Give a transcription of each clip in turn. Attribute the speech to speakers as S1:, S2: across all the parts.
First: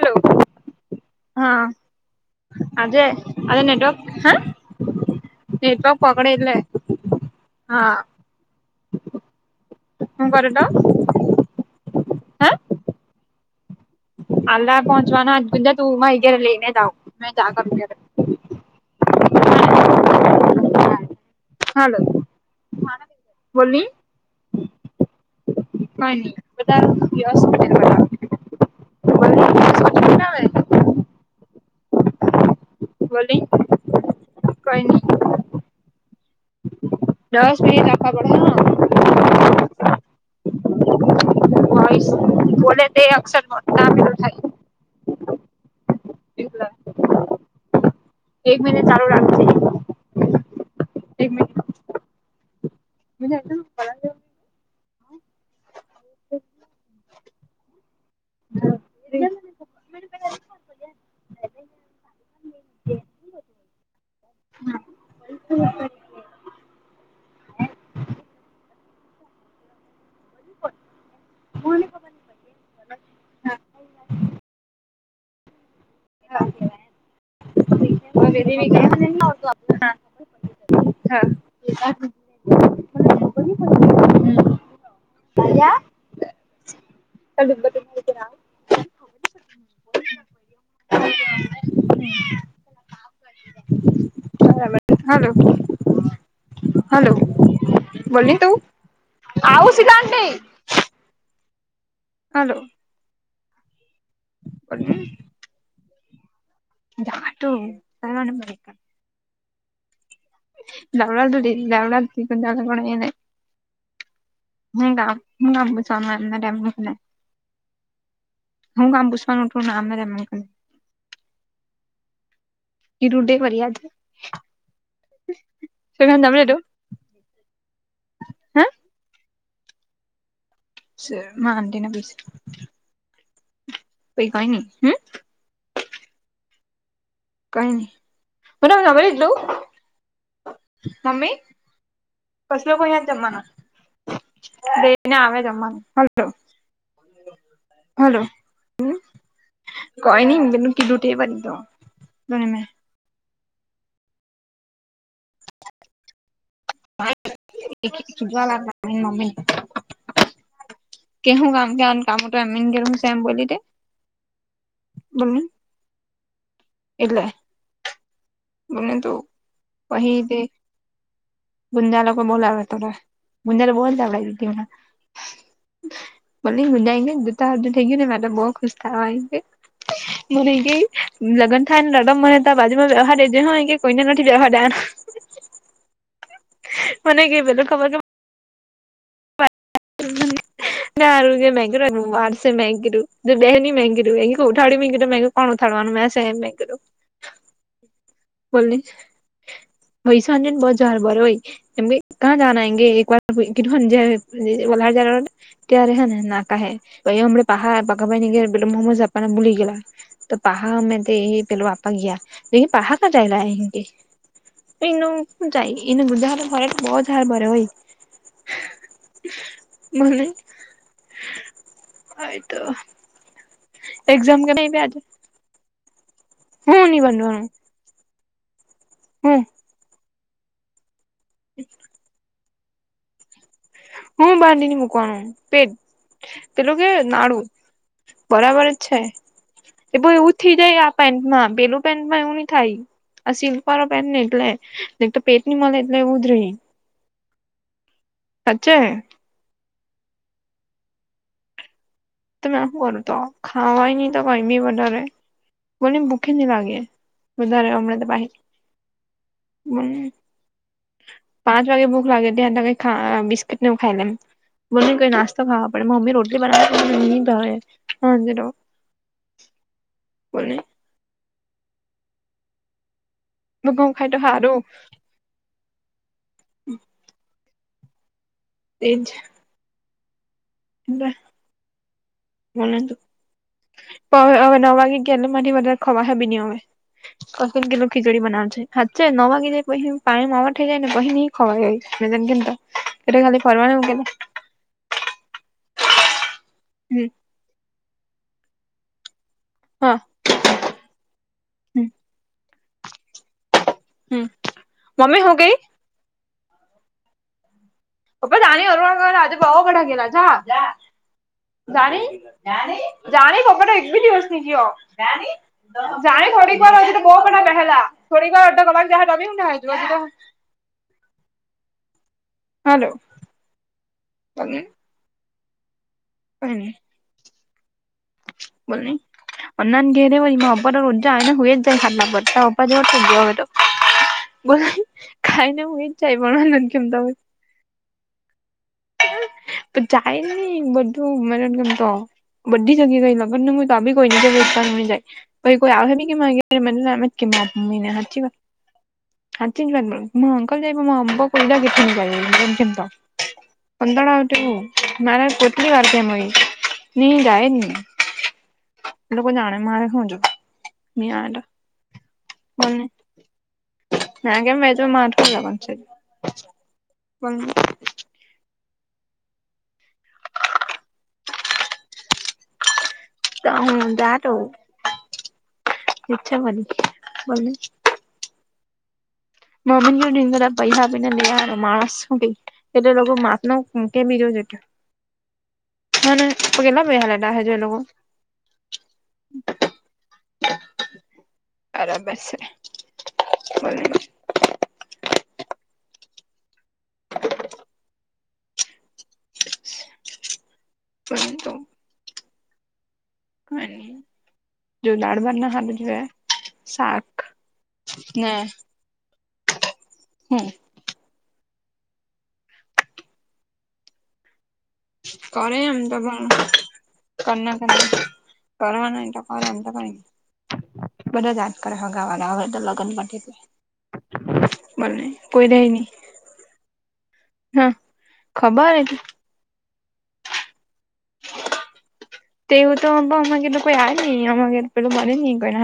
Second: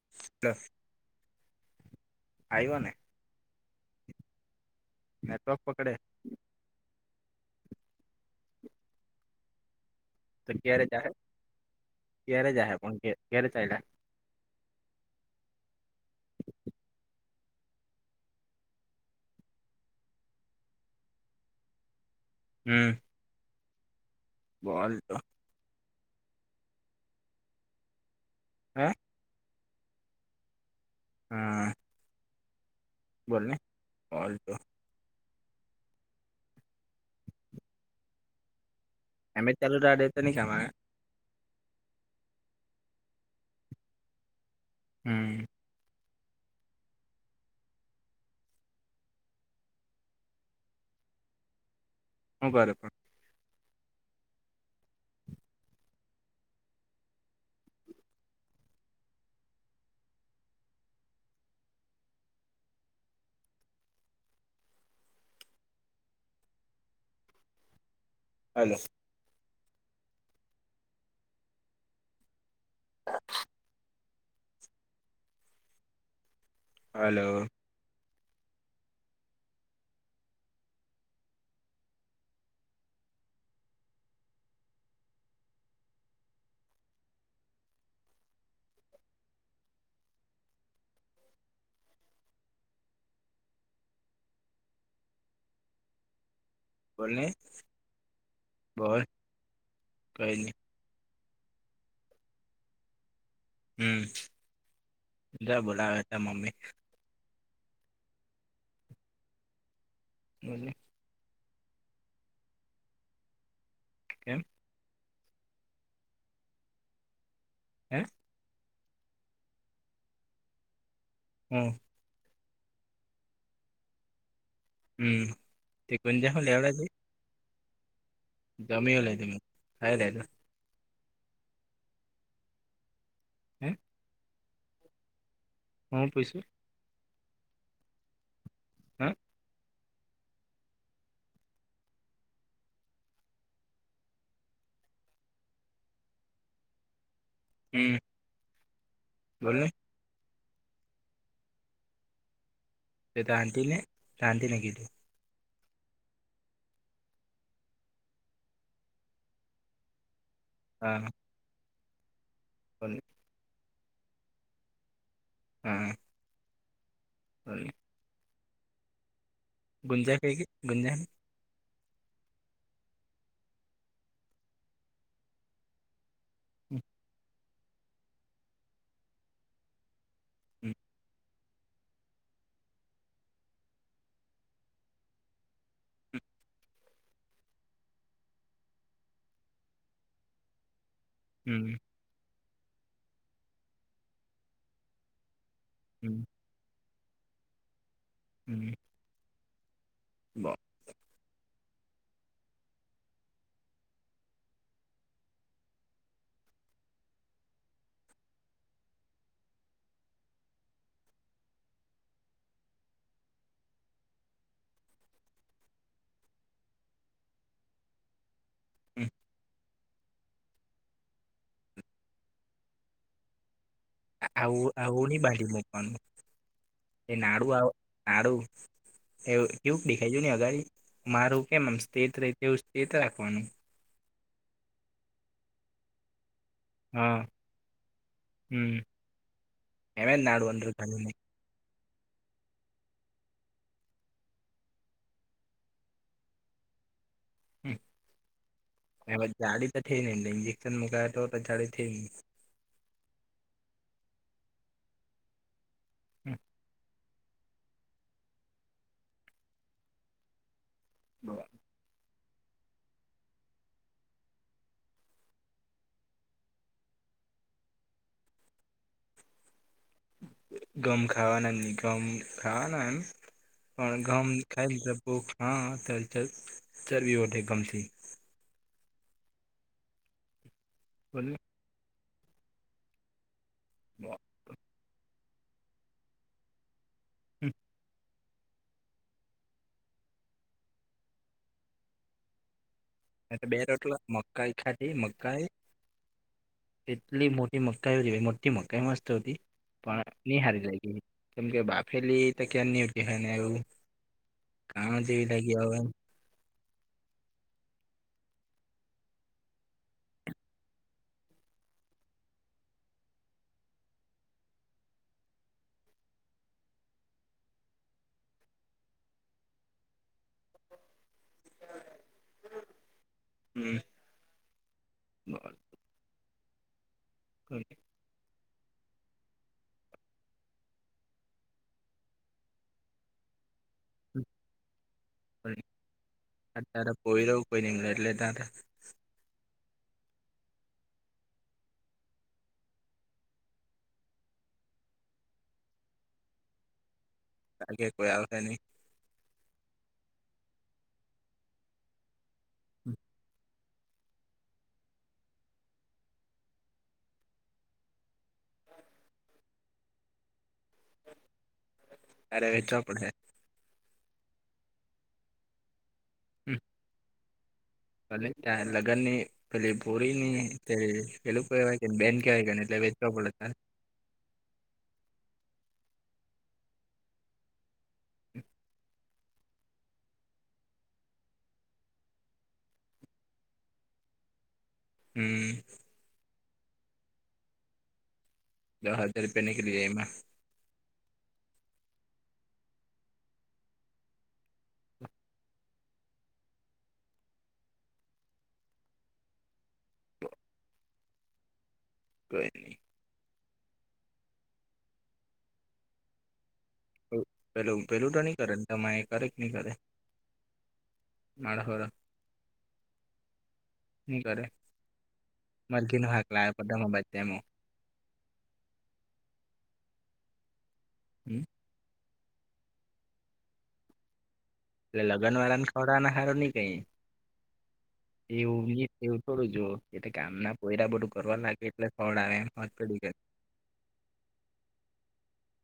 S1: હ
S2: હલો
S1: હા,
S2: આવ્યો
S1: અ
S2: ને
S1: અટવર્ક હ
S2: નેટવર્ક
S1: એ તો
S2: પકડે
S1: પ અડ લે હા હું કરે
S2: તો ગેરેજ હ, ગેરેજ હ પણ ગેરેજ આલા
S1: અલ્ પહંચવાનો ગુંજા તુંમાં જ લઈને જાવ મે જ કર
S2: છે.
S1: હાલ બોલી
S2: બલ તો
S1: હા, બ
S2: હે
S1: બનાવે
S2: હા
S1: બોલની
S2: બોલને હલ, તો
S1: કઈ ની દસ મિ આખા પઢા
S2: એમે ચાલુ આડે તો ન
S1: બોલે તે અક્ષરું થાય.
S2: હમ્મ
S1: એવલા એક મિટ ચારો રાખ એકમ
S2: હ બરા પણ
S1: બજા એટ [unintelligible] [unintelligible]
S2: હલો [unintelligible] હલો
S1: [unintelligible] હા [unintelligible] હલો
S2: બોલ
S1: હલો
S2: ને
S1: બોલ તું
S2: બોલ
S1: આવ સીધા આંટી
S2: કઈ ની
S1: હલો
S2: હમ્
S1: [unintelligible]
S2: જ બોલાવે ત મમ્મી
S1: દાટું સણ મળ
S2: બોલ ને
S1: દવડા તો દવડાપણ એને
S2: એમ
S1: ની ગામ હું [unintelligible]
S2: એ
S1: હું કામ પુસવાનું ઉઠું ના આ એ ક નને
S2: હમ્મ
S1: કીધું તે ફ્યાજ
S2: હમ્મ તે કુંજ હોલે એવડ છ [unintelligible]
S1: સે માં અન્ટના બેસ
S2: અ એ
S1: એ કય ની હમ્મ
S2: હં પૂશું
S1: કહી
S2: હા
S1: [unintelligible] મમી કસલે કોઈ્યા જમના બેઈને આવે જમવાનું હ
S2: હમ
S1: હલો હ
S2: બોલ ને
S1: કોઈ નઈ તું કડુંઠ ભ તો ધને મે
S2: તે ત આંતતીને શંતને કીધું
S1: જવા લાગ મમી
S2: હા
S1: કેહું કામ કે્યાન કામ તો એમન ગ
S2: બોલ ને
S1: છે એમ બોલી તે બોલણી
S2: હમ
S1: એલે
S2: [unintelligible]
S1: મને તો
S2: ગુંજા ક ગુંંજા
S1: ગુંજિયા લોકો બોલાવ ત ગુંજિયાલા બોલતાડ
S2: [inaudible]
S1: ભો હુંજાયને જુતાધું થઈ ગય ને મે તો બઉુ ખુશ થવા મ ર ગઈ લગ્ન થાય ને રડમ મને ત બાજુમાં વ્યવહાર જે હા એઇ કોઈને નથી દે હાડા મને ગ ભલો ખબર કે. ને હારુ છે મગી વારસે મગીું બે ની મંગીું ઉઠાડી મી કોણ ઉથડવાનું મેસે એમ મે કીધું. બોલ ની ભાઈ સાંજન બ. ચાર બ હોય એમ કં જ આગે એક વાધુંહ જ. ત્યારે હે ને નાકા હેાઈ અમડેહ પાહા બાગા ભાઈ ની ઘેરે પેલુ મોમોજ આપાના બૂલી ગયેલા. તો પહા અમે તે પેલૂ આપા ગયા પહા કં જયલા એમ કે. એ જાય એને બુધા તો ફરે બહુ સાર ભરે હોય. મને તો. એક્ઝામ કે
S2: આવ
S1: નહીં બે આજે
S2: આવણી બાડીમું.
S1: હું ની
S2: એ
S1: બનવાનું
S2: નાડું કડું
S1: હું
S2: એ. એુ દેખાઈ જ ન અગા મારું કેમ આમ સ્ટટ ર એવું સ્ટેટ રાખવાનું.
S1: હું બાંધને મુકવાનું પેટ પેલું કે
S2: હા
S1: નાડું. બરાબર જ
S2: હમ
S1: છે એ
S2: એમ
S1: બો
S2: જ
S1: એવું
S2: નાડું
S1: થઈ
S2: અંદર
S1: જાય આ
S2: ઘાલીને
S1: પેન્ટમાં પેલું. પેનટમાં એવું નહી થાય આ સિલ્ક વાળો પેન્ટ ને એટલે પેટ ની મળે એટલે એવું જ રહી.
S2: હમ.
S1: સાચે.
S2: વે જાડી તો થઈ નેને ન્જેક્શન મકાય તો તો જાડી થ ને.
S1: તમે શું કરો તો ખાવાય નહી તો કઈ બી વધારે બનેને ભૂખે નહી લાગે. બધારે હમણાં તોાઈ. પાંચ વાગે ભુખ લાગે ધ્યા ના. ા બિસ્કકીટનેવું ખાઈ લમ બોને કોઈ નાસ્તોાકરવા પડે મમ્મી રોટ બના. હા જનો.
S2: ગમ ખાવાના ન ગમ ખાવાના એમ પણ
S1: ઘઉં ખાય તો
S2: ઘમ
S1: હારું
S2: ખાય. ઓ હા હા તો ચ ચરવીી વઠ ગમથી.
S1: એજ. હ. હવે નવ વાગે ગયાલે માથી વધારે ખવા હ બી નહી હવે. ત ક ન ખી. ડી બનાવ હાચે ન માગી જાય કો કહી પાણી માવાટ થઈ જાય ને કોહીને હ ખવા ગાયને કે તો. એ ખાલી
S2: એટલે બે
S1: પરવાર
S2: રોટલા
S1: ગેલે.
S2: મકાઈ ખાધ મકાઈ
S1: હમ
S2: એટલી મોટી. એ મકાઈ મકાઈ મસ્ત હતી.
S1: હા
S2: પણ નહી હારી લાગી કેમ કે
S1: હમ
S2: બાફેલી તો ક્યાં નહી ઉઠ એવું.
S1: હમ
S2: કાણ
S1: મમ્મી
S2: જેવી
S1: હું કેય
S2: લાગ્યા હવેને.
S1: પ્ા જાની હરવા કર આજે ભવા કડા ગેલા છ. જાણી જાણી ખબર એક બેી દિવસની ક હો. જા થોડી કર તો આ પણ ના પહેલા થોડી કર અધ કલાક જ દબી ના હોઈ જ હો તો.
S2: હ.
S1: હલો
S2: બરાબર
S1: પણ.
S2: હ.
S1: બોલ ન અનન ઘ હરેલઇમાંપરર ઉજા હો ને શય જાય ખારલાર ત ઉપપર થ હોય તો. બોલો ખાઈને હય જ જાય પણ હન કેમ તમેય.
S2: પઈલીની એટલે.
S1: જાય નહી બધું મ કેમતો. બી જગી ગઈ લગન ન હોય તો બી કોઈ ને કોઈ ઉત્પન્નઈ જાય ભ કોઈ આવે નને કે મ. કે
S2: લાગે
S1: મહિને
S2: કોઈ
S1: હચ વા
S2: આવશે નહી
S1: હા મું અંકલ જઈ મ અમ્ કઈ બે લ કેમ તો પંદડા આવઠું નારે કોટ વાર કેમય નિ જાય ન. એ લોકો જાણે મારે હું જો. મ આડા
S2: તારે વેચવા
S1: બોલને.
S2: પડહે
S1: [inaudible] ના કેમજ માઠકો જ છે.
S2: ભલે ત લગ્ન ની પેલી ભોરી પેલુંવાય કે બેન કવાય કે એટલે. પડે તારે
S1: હું જાતો ઈચ્છા બની બો.
S2: હ.
S1: મોબીન પૈસા બીને લ માણસ કે લોકોર માત ન કેમી જ જે
S2: હમ.
S1: હને પગેલા બે હ લ ડા હેજ એ લોકો
S2: દ હજાર રૂપિયા નીકલી જ એમાં
S1: બરાબર છે બો
S2: [unintelligible]
S1: [unintelligible]
S2: હ.
S1: પરંતુ
S2: કોઈ નહી
S1: હા જો દાડ ભાત ન ખાઘો તે
S2: પેલું પેલું તો
S1: ને
S2: નહી કરે તમા કરે કે નહી કરે
S1: હમ
S2: માળખર કરે.
S1: કરે
S2: મરકી ન હાક લાવ પમાં બ એમ
S1: કરવા તો કર એમ તો બધા
S2: હમ
S1: જા કરગાવાગ આવે તો લગન
S2: એટ લગ્ન વાળાને ખવડનો સારો નહી કઈ
S1: હા ખબર
S2: એું થોડું જુઓ એ કામ ના કોયરા બધું કરવા લાગે એટલે ફળ આવે એમત
S1: તેવું તો
S2: પડી જાય
S1: અમાર ઘેર તો કોઈ આ નઈ આમાંમે પેલું બને નહ કોઈ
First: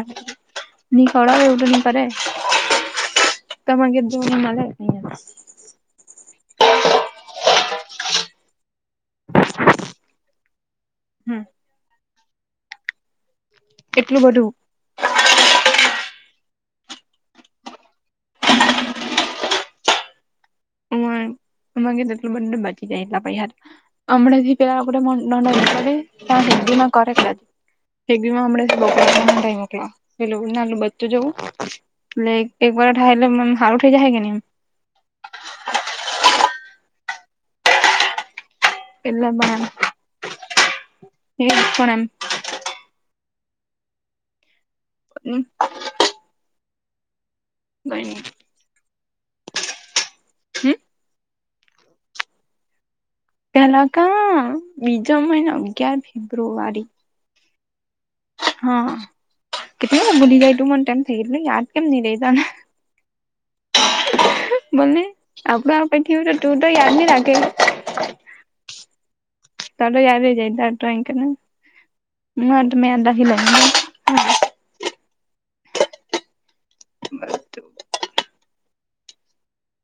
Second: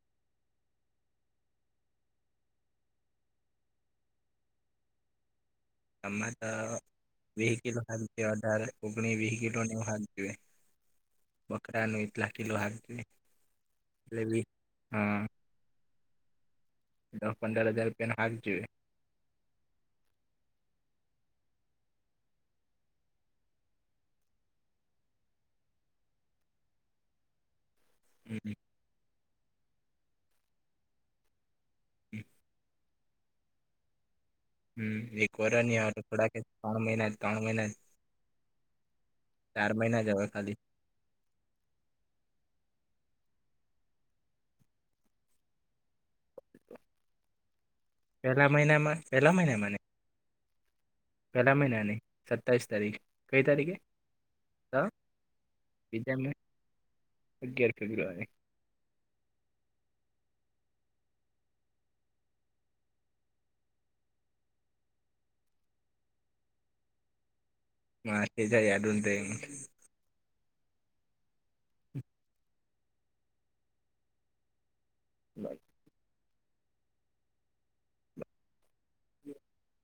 S1: ની ખવડાવ એવું તો ન કરે તમામગે દ મળે તયા
S2: તમાટ વી કિલો હાલ અઢારે ઉગણી વી કિલોવું હાલએ
S1: હમ
S2: કકડાનું એટલા કિલો હા
S1: એટલું
S2: એટલે બી
S1: બધું
S2: હા દહ પંદર હજાર લપિયાન હાક જીવી.
S1: ગ એટલું બંને બચી જાય એટલા પછ યાર અમળથી પેલા ન દ ત હદી ના કરે છે એક બ
S2: હમ
S1: મોકલા પેલું નાલું બધતું જવું એટલે. કરાઠ હ લ મ હાર થઈ જાયે કેમ
S2: હમ એક વાર ન થોડા ત્રણ મહિના જ ત્રણ મહિના જ
S1: એલ પણણમ
S2: મહિના જ હવે ખાલી
S1: એ પણ હમ. પણ એમ
S2: પેલા મહિનામાં પેલા મહિનામાં
S1: હમ.
S2: પેલા મહિનાની સત્તાવીસ તારીખ. કઈ તારીખે
S1: તેલાકા બીજમને અગિયાર
S2: બીજા
S1: ફેબ્રુઆરી
S2: અગિયાર ફેબ્રવાને
S1: હા કેને ભૂલી જાય તું મને ટમ થઈ ગ યાદ કેમ નઈ રે ત ને બોને આપડ આ પેઠીું તો તું તો યાાર રાાગે
S2: હ તે જ આઈડડટ
S1: તાલો યાર જઈ ડ્રોઈંગને હ આ મે દખી લઈ.
S2: બાય.
S1: બ.
S2: [inaudible]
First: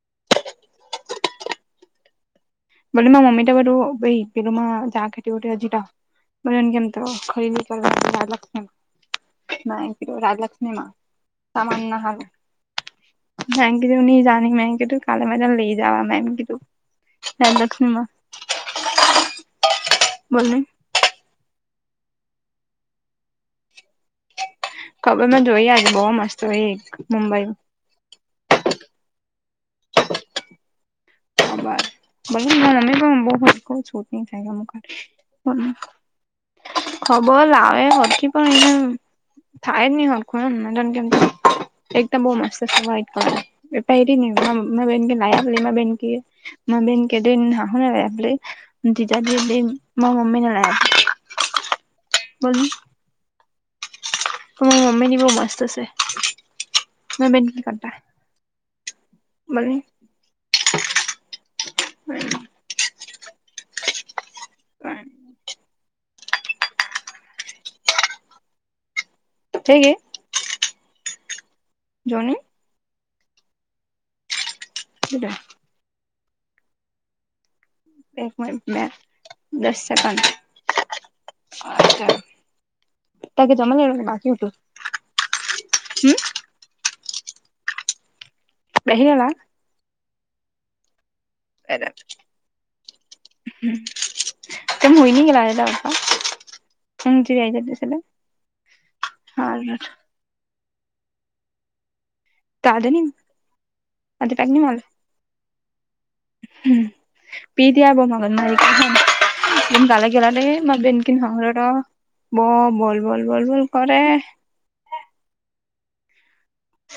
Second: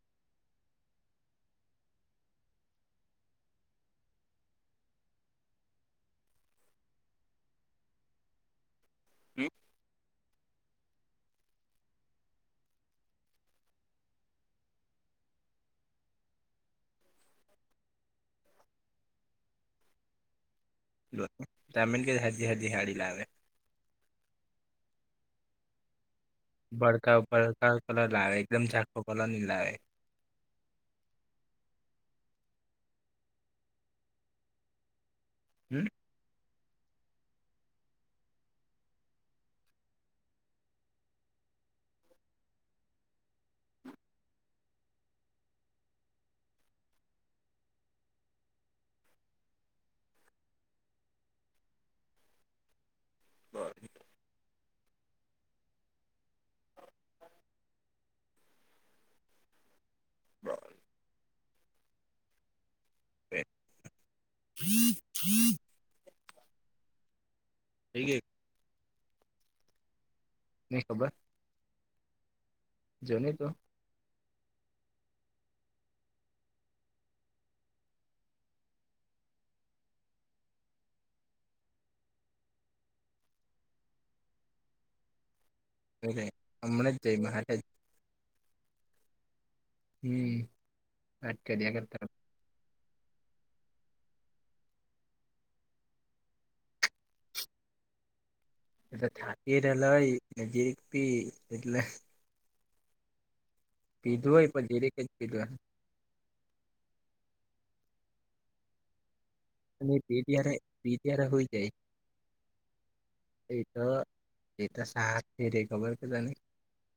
S1: ભોલી મમ્મી તો બધું ભ પેલું જાખેતી હો હજી [unintelligible] રાજલક્ષ્મીમાં સામાનના હારું [unintelligible] હે લક્ષ્મીમાં બોલની.
S2: તા કે હાજી હાજી હાડી લાવે.
S1: ખબર મેં જોઈ આયવી બો મસ્ત. હોય એક
S2: બડકા
S1: મુંબઈ
S2: બડકા કલર લાવે એકદમ ઝાખો કલરની લાવે
S1: [unintelligible]
S2: હમ
S1: [unintelligible] થાય જ ની હળખુ એકદમ બહુ મસ્ત વ્હાઇટ કલરની [unintelligible] [unintelligible] [unintelligible]
S2: બર.
S1: [unintelligible] [unintelligible] કરતા. મને
S2: [unintelligible]
S1: [inaudible]
S2: બે
S1: [unintelligible]
S2: [unintelligible]
S1: થેય ગેય
S2: નઈ ખબર
S1: જોની
S2: જોની તુ
S1: મુકીદે [unintelligible] દસ સેકન્ડ [unintelligible] હમ
S2: અમણા જ જયમાં હાથેજ
S1: બેહી રેલા
S2: હમ. વાત કર્યા કરતા
S1: [inaudible] [unintelligible] હારું
S2: [unintelligible]
S1: કાલે ની આ
S2: પીધું
S1: તો પેક
S2: હોય
S1: ની
S2: પણ
S1: મલે
S2: જીરીક જ પીધું એમ
S1: [unintelligible]
S2: અને પી ત્યારે પી ત્યારે હોય જાય
S1: [unintelligible] બો બોલ બોલ બોલ બોલ કરે
S2: એતો શાંત ની રેય ખબર કે તને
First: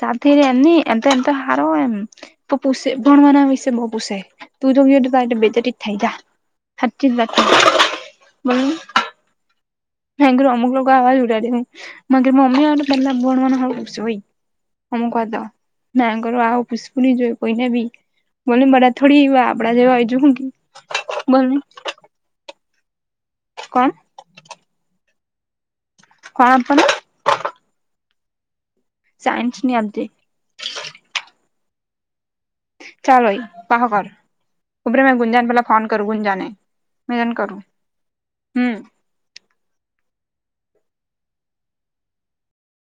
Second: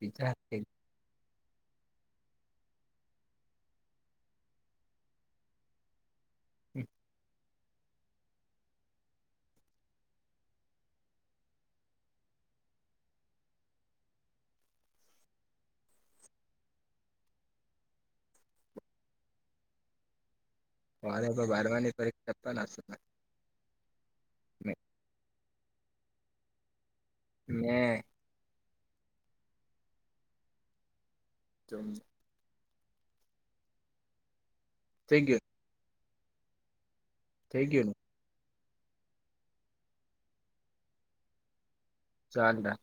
S2: બીજા હાથે
S1: હારો એમ [unintelligible] [unintelligible] [unintelligible] [unintelligible] [unintelligible] બોલને
S2: [unintelligible]
S1: કોણ
S2: મે
S1: કોણ આપ પણને
S2: હ
S1: સાયન્સ નની આપજે
S2: તોુ
S1: ચાલો પહ કરર ઉપર મે
S2: થઈ ગયું
S1: ગુંંજાન પલા ફોન કરું ગુંજાન. મિલન કરું
S2: થઈ ગયું ને
S1: હમ
S2: ચાલને.